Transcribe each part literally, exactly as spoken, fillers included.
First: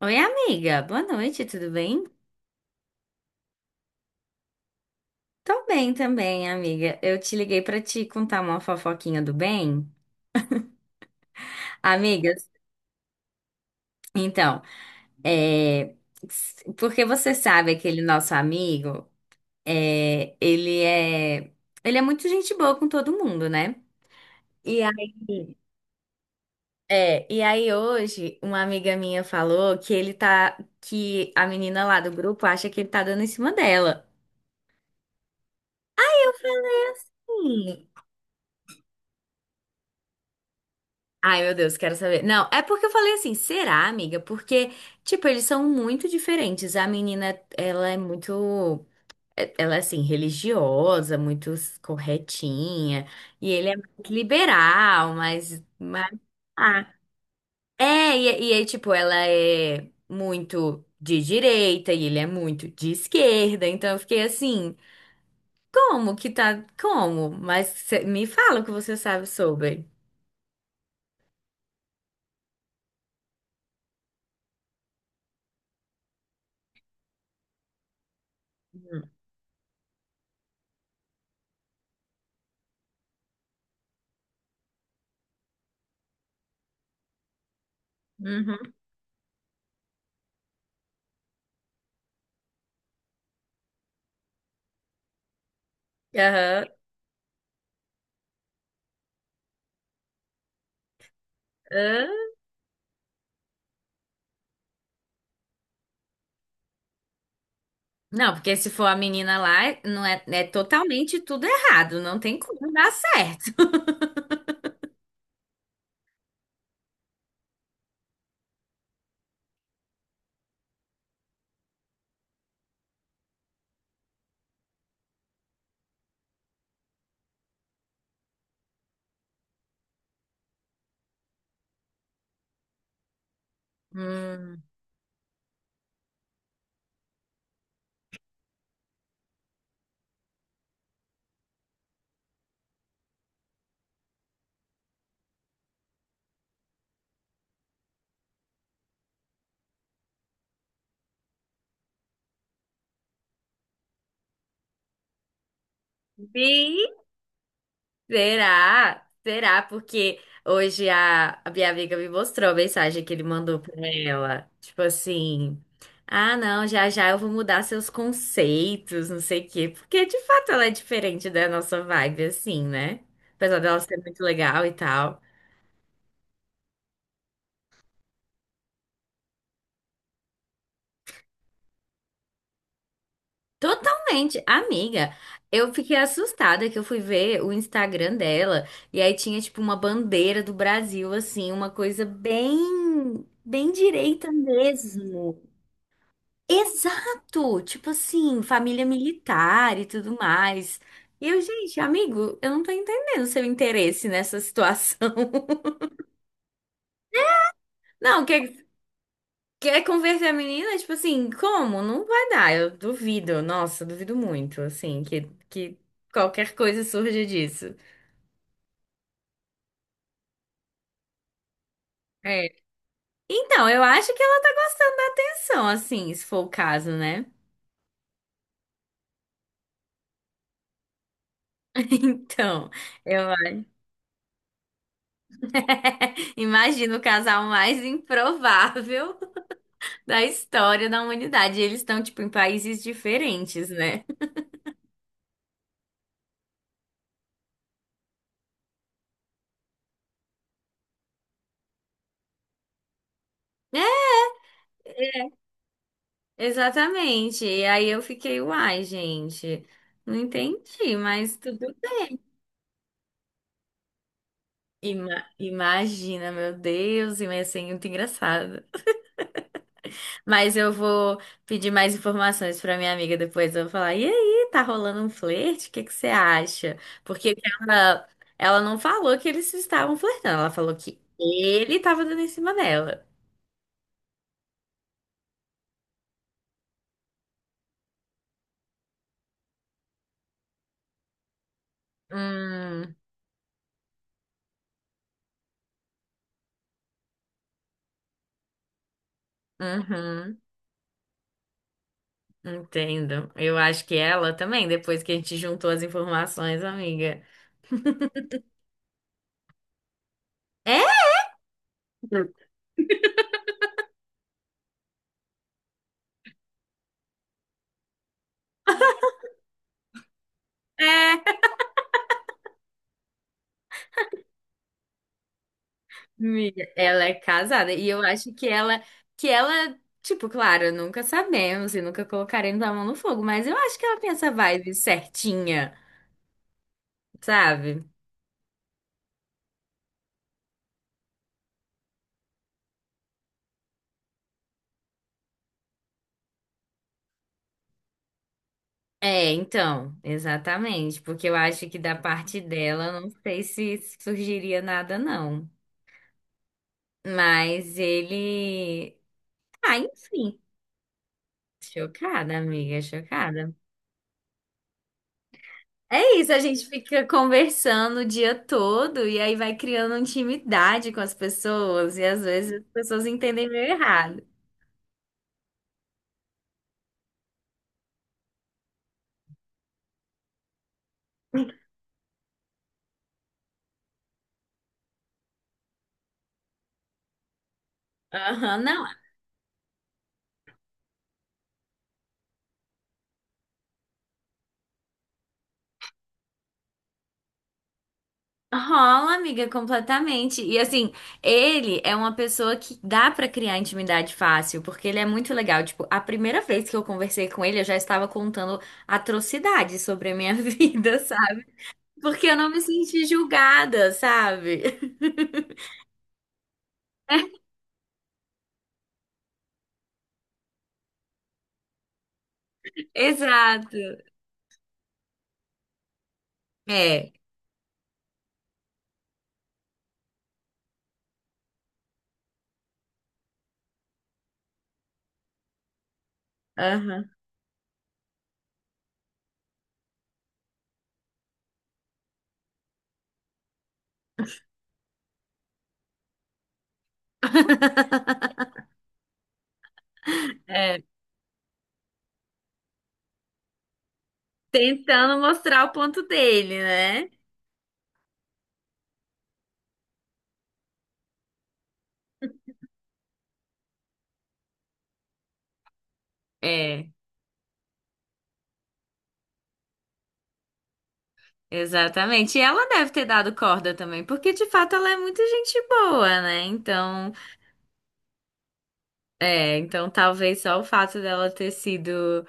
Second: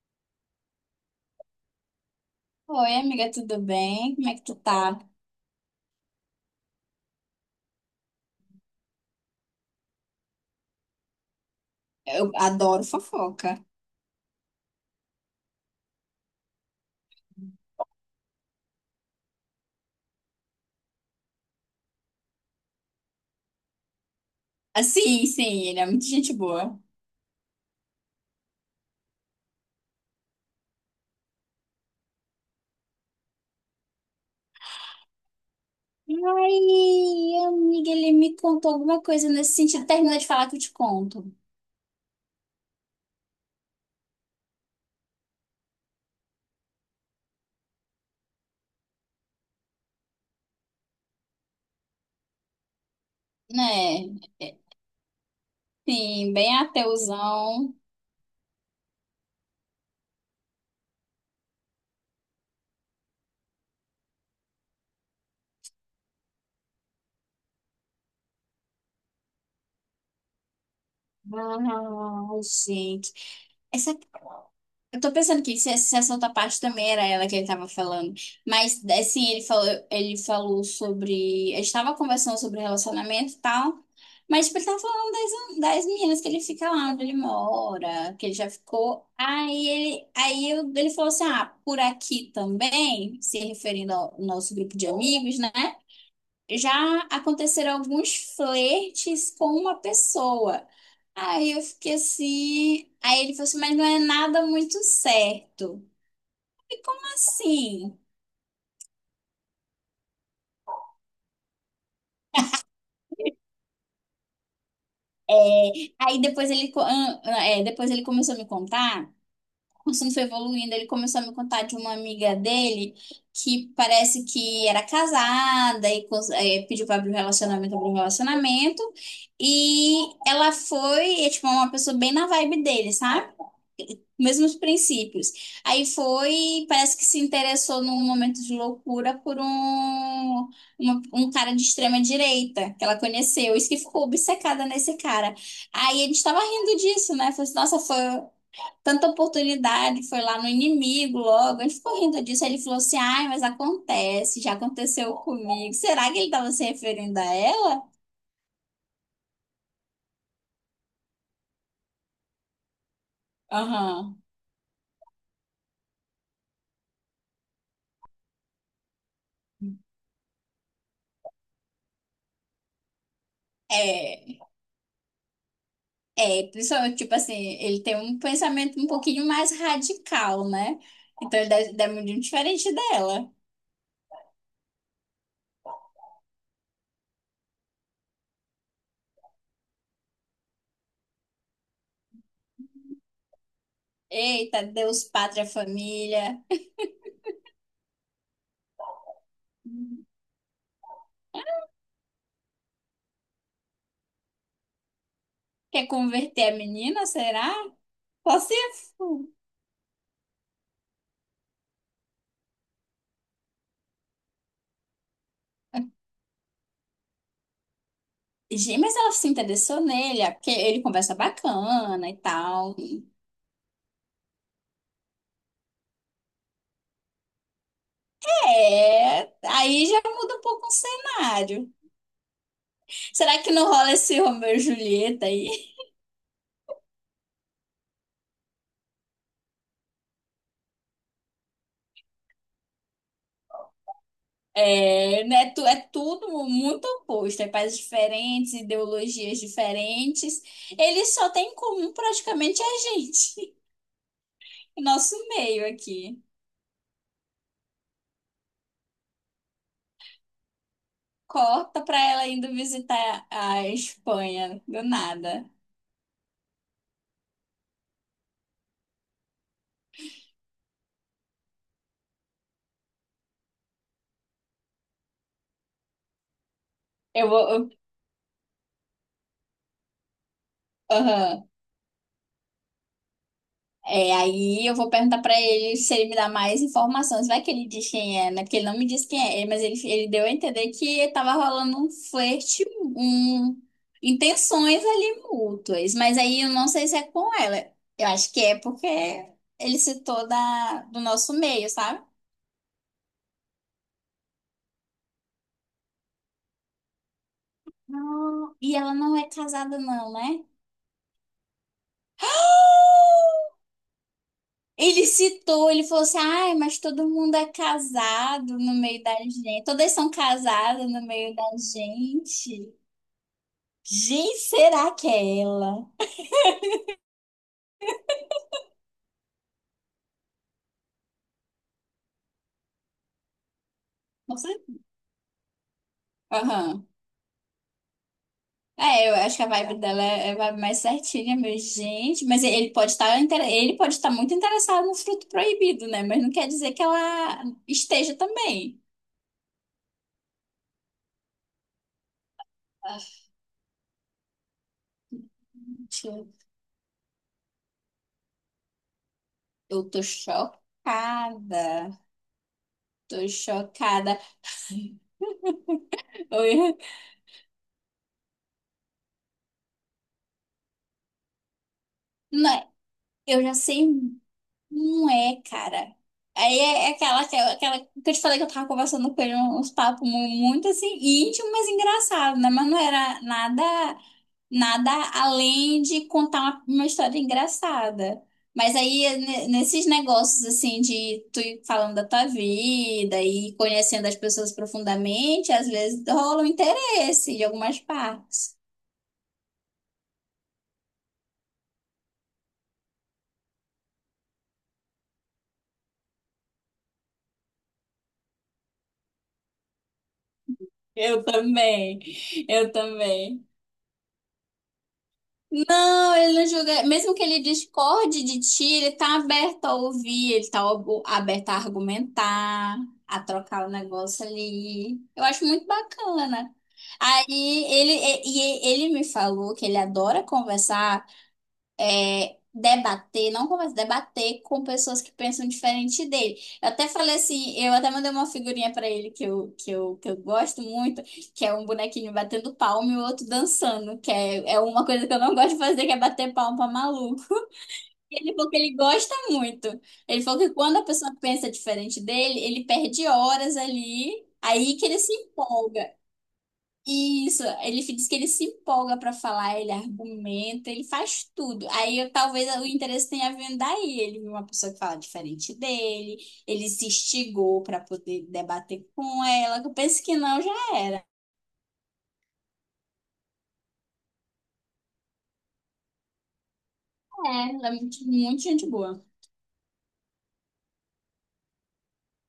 Oi, amiga. Boa noite, tudo bem? Oi, amiga, tudo bem? Como é que tu tá? Tô bem também, amiga. Eu te liguei pra te contar uma fofoquinha do bem. Eu Amigas, adoro fofoca. então, é... s- porque você sabe aquele nosso amigo, é... ele é... ele é muito gente boa com todo mundo, né? E Ah, aí, sim, sim, ele é muito gente boa. é, e aí hoje uma amiga minha falou que ele tá, que a menina lá do grupo acha que ele tá dando em cima dela. Ai, amiga, ele me contou alguma coisa nesse sentido. Termina de falar que eu te conto. Ai, meu Deus, quero saber. Não, é porque eu falei assim, será, amiga? Porque, tipo, eles são muito diferentes. A menina, ela é muito. é- Ela é assim, religiosa, muito corretinha. E ele é Né? muito É, liberal, mas. mas sim, bem ah. ateuzão. É, e, e aí, tipo, ela é muito de direita e ele é muito de esquerda. Então eu fiquei assim, como que tá. Como? Mas cê- me fala o que você sabe sobre. Ai, gente. Essa... Eu tô pensando que se se essa outra parte também era ela que ele tava falando. Mas, assim, ele falou, ele falou sobre... A gente tava conversando sobre relacionamento e tal. Mas, tipo, ele tava falando das meninas que ele fica lá onde ele mora, que ele já Uhum. ficou. Aí ele, aí eu- ele falou assim: ah, por aqui também, se referindo ao nosso grupo de amigos, né? Aham. Já aconteceram alguns flertes com uma pessoa. Aí eu fiquei assim. Aí ele falou assim: mas não é nada muito certo. E como assim? Não, porque se for a menina lá, não é, é totalmente tudo errado, não tem como dar certo. É, aí depois ele, co- ah, ah, é, depois ele começou a me contar. O assunto foi evoluindo, ele começou a me contar de uma amiga dele que parece que era casada e cons- eh, pediu para abrir um relacionamento, abriu um relacionamento. E ela foi, é, tipo, uma pessoa bem na vibe dele, sabe? Mesmos Hum. princípios. Aí foi, parece que se interessou num momento de loucura por um, uma- um cara de extrema direita que ela conheceu. Isso que ficou obcecada nesse cara. Aí a gente tava rindo disso, né? Falei assim, nossa, foi tanta oportunidade, foi lá no inimigo logo. Ele ficou rindo disso. Aí ele falou assim: ai, mas acontece, já aconteceu comigo. Será que ele estava se Sim, referindo a ela? será? Será? Porque hoje a, a minha amiga me mostrou a mensagem que ele mandou pra Aham. ela. Tipo assim, ah, não, já já eu vou mudar seus conceitos, não sei o quê. Porque de fato ela é diferente da nossa vibe, assim, né? Apesar dela ser muito É, legal e tal. é, principalmente, tipo assim, ele tem um pensamento um pouquinho mais radical, né? Então ele deve, deve muito diferente dela. Totalmente, amiga. Eu fiquei assustada que eu fui ver o Instagram dela e aí tinha tipo uma bandeira do Brasil assim, uma coisa bem bem direita Eita, Deus, mesmo. pátria, família. Exato, tipo assim, família militar e tudo mais. E eu, gente, amigo, eu não tô entendendo seu interesse nessa situação. Quer converter a menina, será? Não, Só quer se... quer converter a menina, tipo assim, como? Não vai dar, eu duvido. Nossa, duvido muito, assim, que que qualquer coisa surja disso. Gente, mas ela se interessou nele, é porque ele conversa bacana e É. tal. Então, eu acho que ela tá gostando da atenção, assim, se for o caso, né? É, aí já muda um pouco o cenário. Então, eu Será que não rola esse Romeu e Julieta aí? imagino o casal mais improvável da história da humanidade. Eles estão, tipo, em países diferentes, né? É, né, tu, é tudo muito oposto, é pais diferentes, ideologias diferentes. Eles só têm em comum praticamente a gente, É, nosso meio aqui. exatamente. E aí eu fiquei, uai, gente, não entendi, mas tudo Corta bem. pra ela indo visitar a Espanha, do Ima- nada. Imagina, meu Deus, ia ser muito engraçado. Mas eu vou pedir mais informações pra minha amiga depois. Eu vou falar: e aí, tá rolando um flerte? O que que você acha? Eu Porque vou. eu- ela, ela não falou que eles estavam flertando, ela falou que aham. ele tava dando em cima dela. É, aí eu vou perguntar pra ele se ele me dá mais informações. Vai que ele diz quem é, né? Porque ele não me disse quem é, mas ele, ele deu a entender que tava rolando um flerte, Hum, um, intenções ali mútuas. Mas aí eu não sei se é com ela. Eu acho que é porque ele citou uhum, da, do nosso meio, sabe? entendo. Eu acho que ela também, depois que a gente juntou as informações, amiga. Não, e ela não é casada, não, né? É? Ele citou, ele falou assim, ai, mas todo mundo é casado no meio da gente. Todas são casadas no É, meio da gente. Gente, será que é ela? amiga, ela é casada e eu acho que ela, que ela, tipo, claro, nunca sabemos e nunca colocaremos a mão no fogo, mas eu acho que ela tem essa Você? vibe certinha, Aham. sabe? É, eu acho que a vibe dela é, é vibe mais certinha, meu gente. Mas ele pode estar, inter- ele pode estar muito interessado no fruto proibido, né? Mas não quer dizer que ela esteja também. É, então, exatamente, porque eu acho que da parte dela, Ah, não sei se surgiria nada, não. gente, eu Mas ele. Ah, eu tô enfim, chocada. chocada, amiga, Tô chocada. chocada. É isso, a gente Eu, fica conversando o dia todo e aí vai criando intimidade com as pessoas e às vezes as não, pessoas eu entendem já meio sei. errado. Não é, cara. Aí é é aquela, aquela, aquela que eu te falei que eu tava conversando com ele uns papos mu- muito assim, íntimo, mas engraçado, né? Mas não era nada, nada além de contar uma, uma história engraçada. Aham, Mas não, aí, ne- nesses negócios assim de tu ir falando da tua vida e conhecendo as pessoas profundamente, às vezes rola um interesse de algumas partes. rola, amiga, completamente. E assim, ele é uma pessoa que dá pra criar intimidade fácil, porque ele é muito legal. Tipo, a primeira vez que eu conversei com ele, eu já estava contando atrocidades sobre a minha vida, Eu sabe? também, Porque eu não me eu senti também. julgada, sabe? Não, ele não julga. Mesmo que ele discorde de ti, ele tá aberto a ouvir, ele tá ob- aberto a argumentar, a trocar o Exato. negócio ali. Eu acho muito bacana. É. Aí ele, e- e ele me falou que ele adora conversar é, debater, não conversa, debater com pessoas que pensam diferente dele. Eu até Aham. falei assim, eu até mandei uma figurinha pra ele que eu, que eu, que eu gosto muito, que é um bonequinho batendo palma e o outro dançando, que é, é uma coisa que eu não gosto de fazer, que é bater palma pra maluco. E ele falou que ele gosta muito. Ele falou que quando É, a pessoa pensa diferente dele, ele perde horas ali, aí que ele se tentando mostrar o empolga. ponto dele, né? Isso, ele diz que ele se empolga para falar, ele argumenta, ele faz tudo. Aí eu- talvez o interesse tenha vindo daí. Ele viu uma pessoa que fala diferente dele, ele se É, instigou para poder debater com ela. Que Eu penso que não, já era. exatamente. E ela deve ter dado corda também, porque de fato ela é muito gente boa, né? Então, É, ela é muito, muito gente boa. é, então talvez só o fato dela ter sido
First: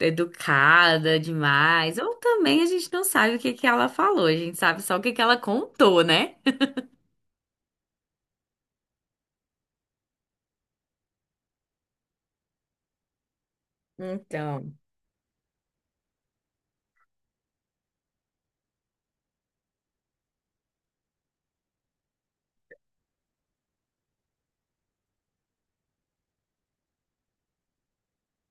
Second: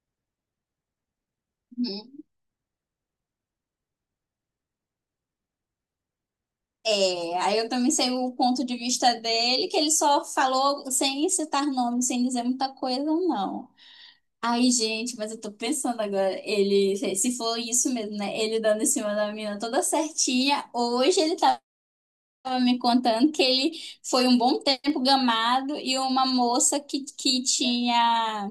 educada demais, ou Uhum. também a gente não sabe o que que ela falou, a gente sabe só o que que ela contou, né? É, aí eu também sei o ponto de vista dele, que ele só falou sem citar nome, sem dizer muita coisa, não. Ai, Então, gente, mas eu tô pensando agora, ele, se for isso mesmo, né? Ele dando em cima da menina toda certinha. Hoje ele tava me contando que ele foi um bom tempo gamado e uma moça que, que tinha,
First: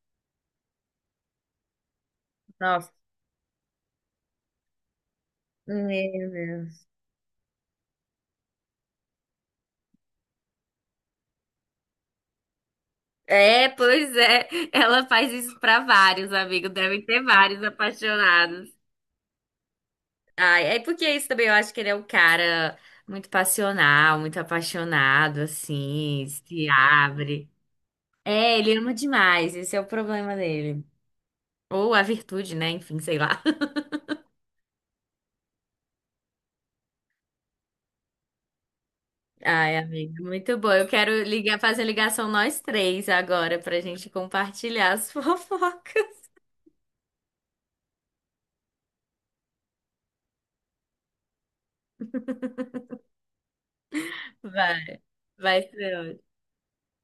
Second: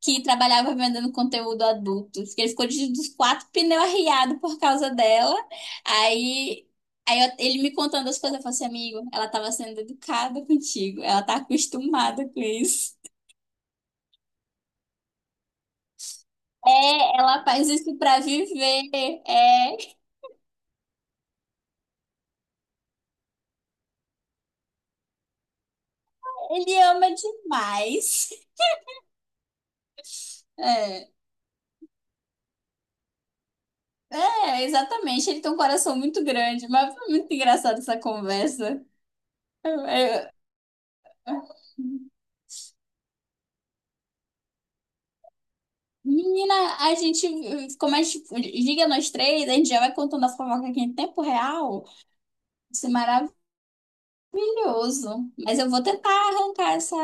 que trabalhava vendendo conteúdo adulto. Que Ele ficou nossa, de, dos quatro pneus arriado por causa dela. meu Aí, Deus. aí eu- ele me contando as coisas, eu falei assim, amigo, ela tava sendo educada contigo, ela tá acostumada com isso. É, pois é, ela faz isso pra vários amigos, devem É, ter ela vários faz isso pra apaixonados. viver. É, Ai, é porque isso também eu acho que ele é um cara muito passional, muito apaixonado, assim, se ele ama abre. demais. É, ele ama demais, esse é o problema dele. É, Ou a virtude, né? Enfim, sei lá. é, exatamente. Ele tem um coração muito grande, mas foi muito engraçada essa conversa. Ai, É, amiga, é. muito bom. Eu quero ligar, fazer ligação nós três agora pra gente compartilhar as fofocas. Menina, a gente, como a gente liga nós três, a gente já vai contando a fofoca aqui em tempo real. Isso é maravilhoso. Vai, Mas vai eu vou ser tentar ótimo. arrancar essa.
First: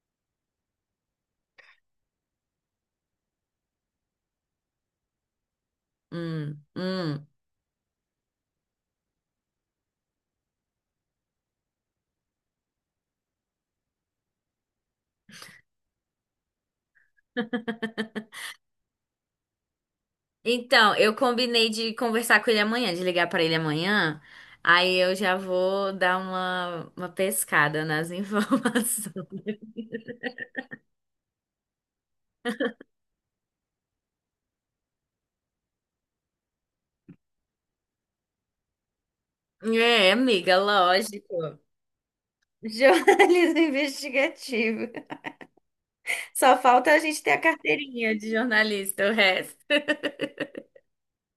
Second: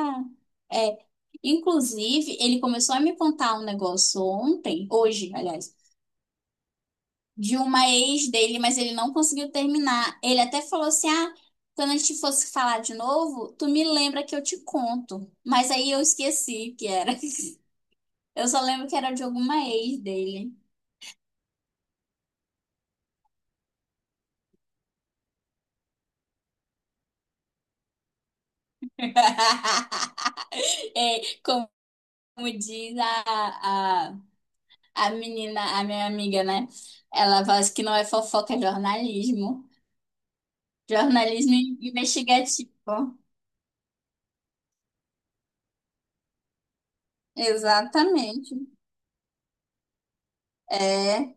É, inclusive, ele começou a me contar um negócio ontem, hoje, aliás. Hum, hum. De uma ex dele, mas ele não conseguiu terminar. Ele até falou assim: ah, quando a gente fosse falar de novo, tu me lembra que eu te conto. Mas aí eu esqueci que era. Eu só lembro que era de alguma ex dele. Então, eu combinei de conversar com ele amanhã, de ligar pra ele amanhã. Aí eu já vou dar uma, uma pescada nas informações. É, como diz a, a, a menina, a minha amiga, né? Ela fala assim que não é fofoca, é jornalismo. É, amiga, Jornalismo lógico. investigativo. Jornalismo investigativo. Só falta a gente ter a carteirinha de Exatamente. jornalista, o resto. É.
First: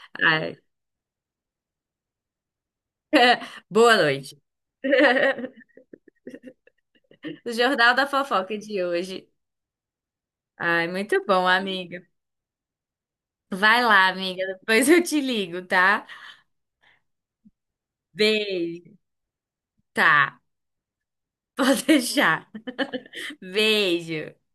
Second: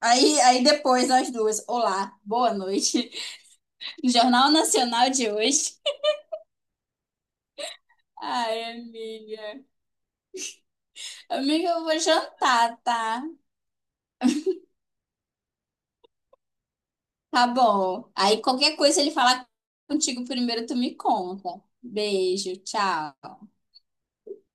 Aí, Ai. aí depois nós duas. Olá, boa noite. Boa noite. Jornal Nacional de hoje. O Jornal da Fofoca Ai, de hoje. amiga. Ai, muito bom, Amiga, eu vou amiga. jantar, tá? Vai lá, amiga. Depois eu te ligo, tá? Tá bom. Aí qualquer Beijo. coisa ele falar contigo Tá, primeiro, tu me conta. pode deixar. Beijo, tchau. Beijo.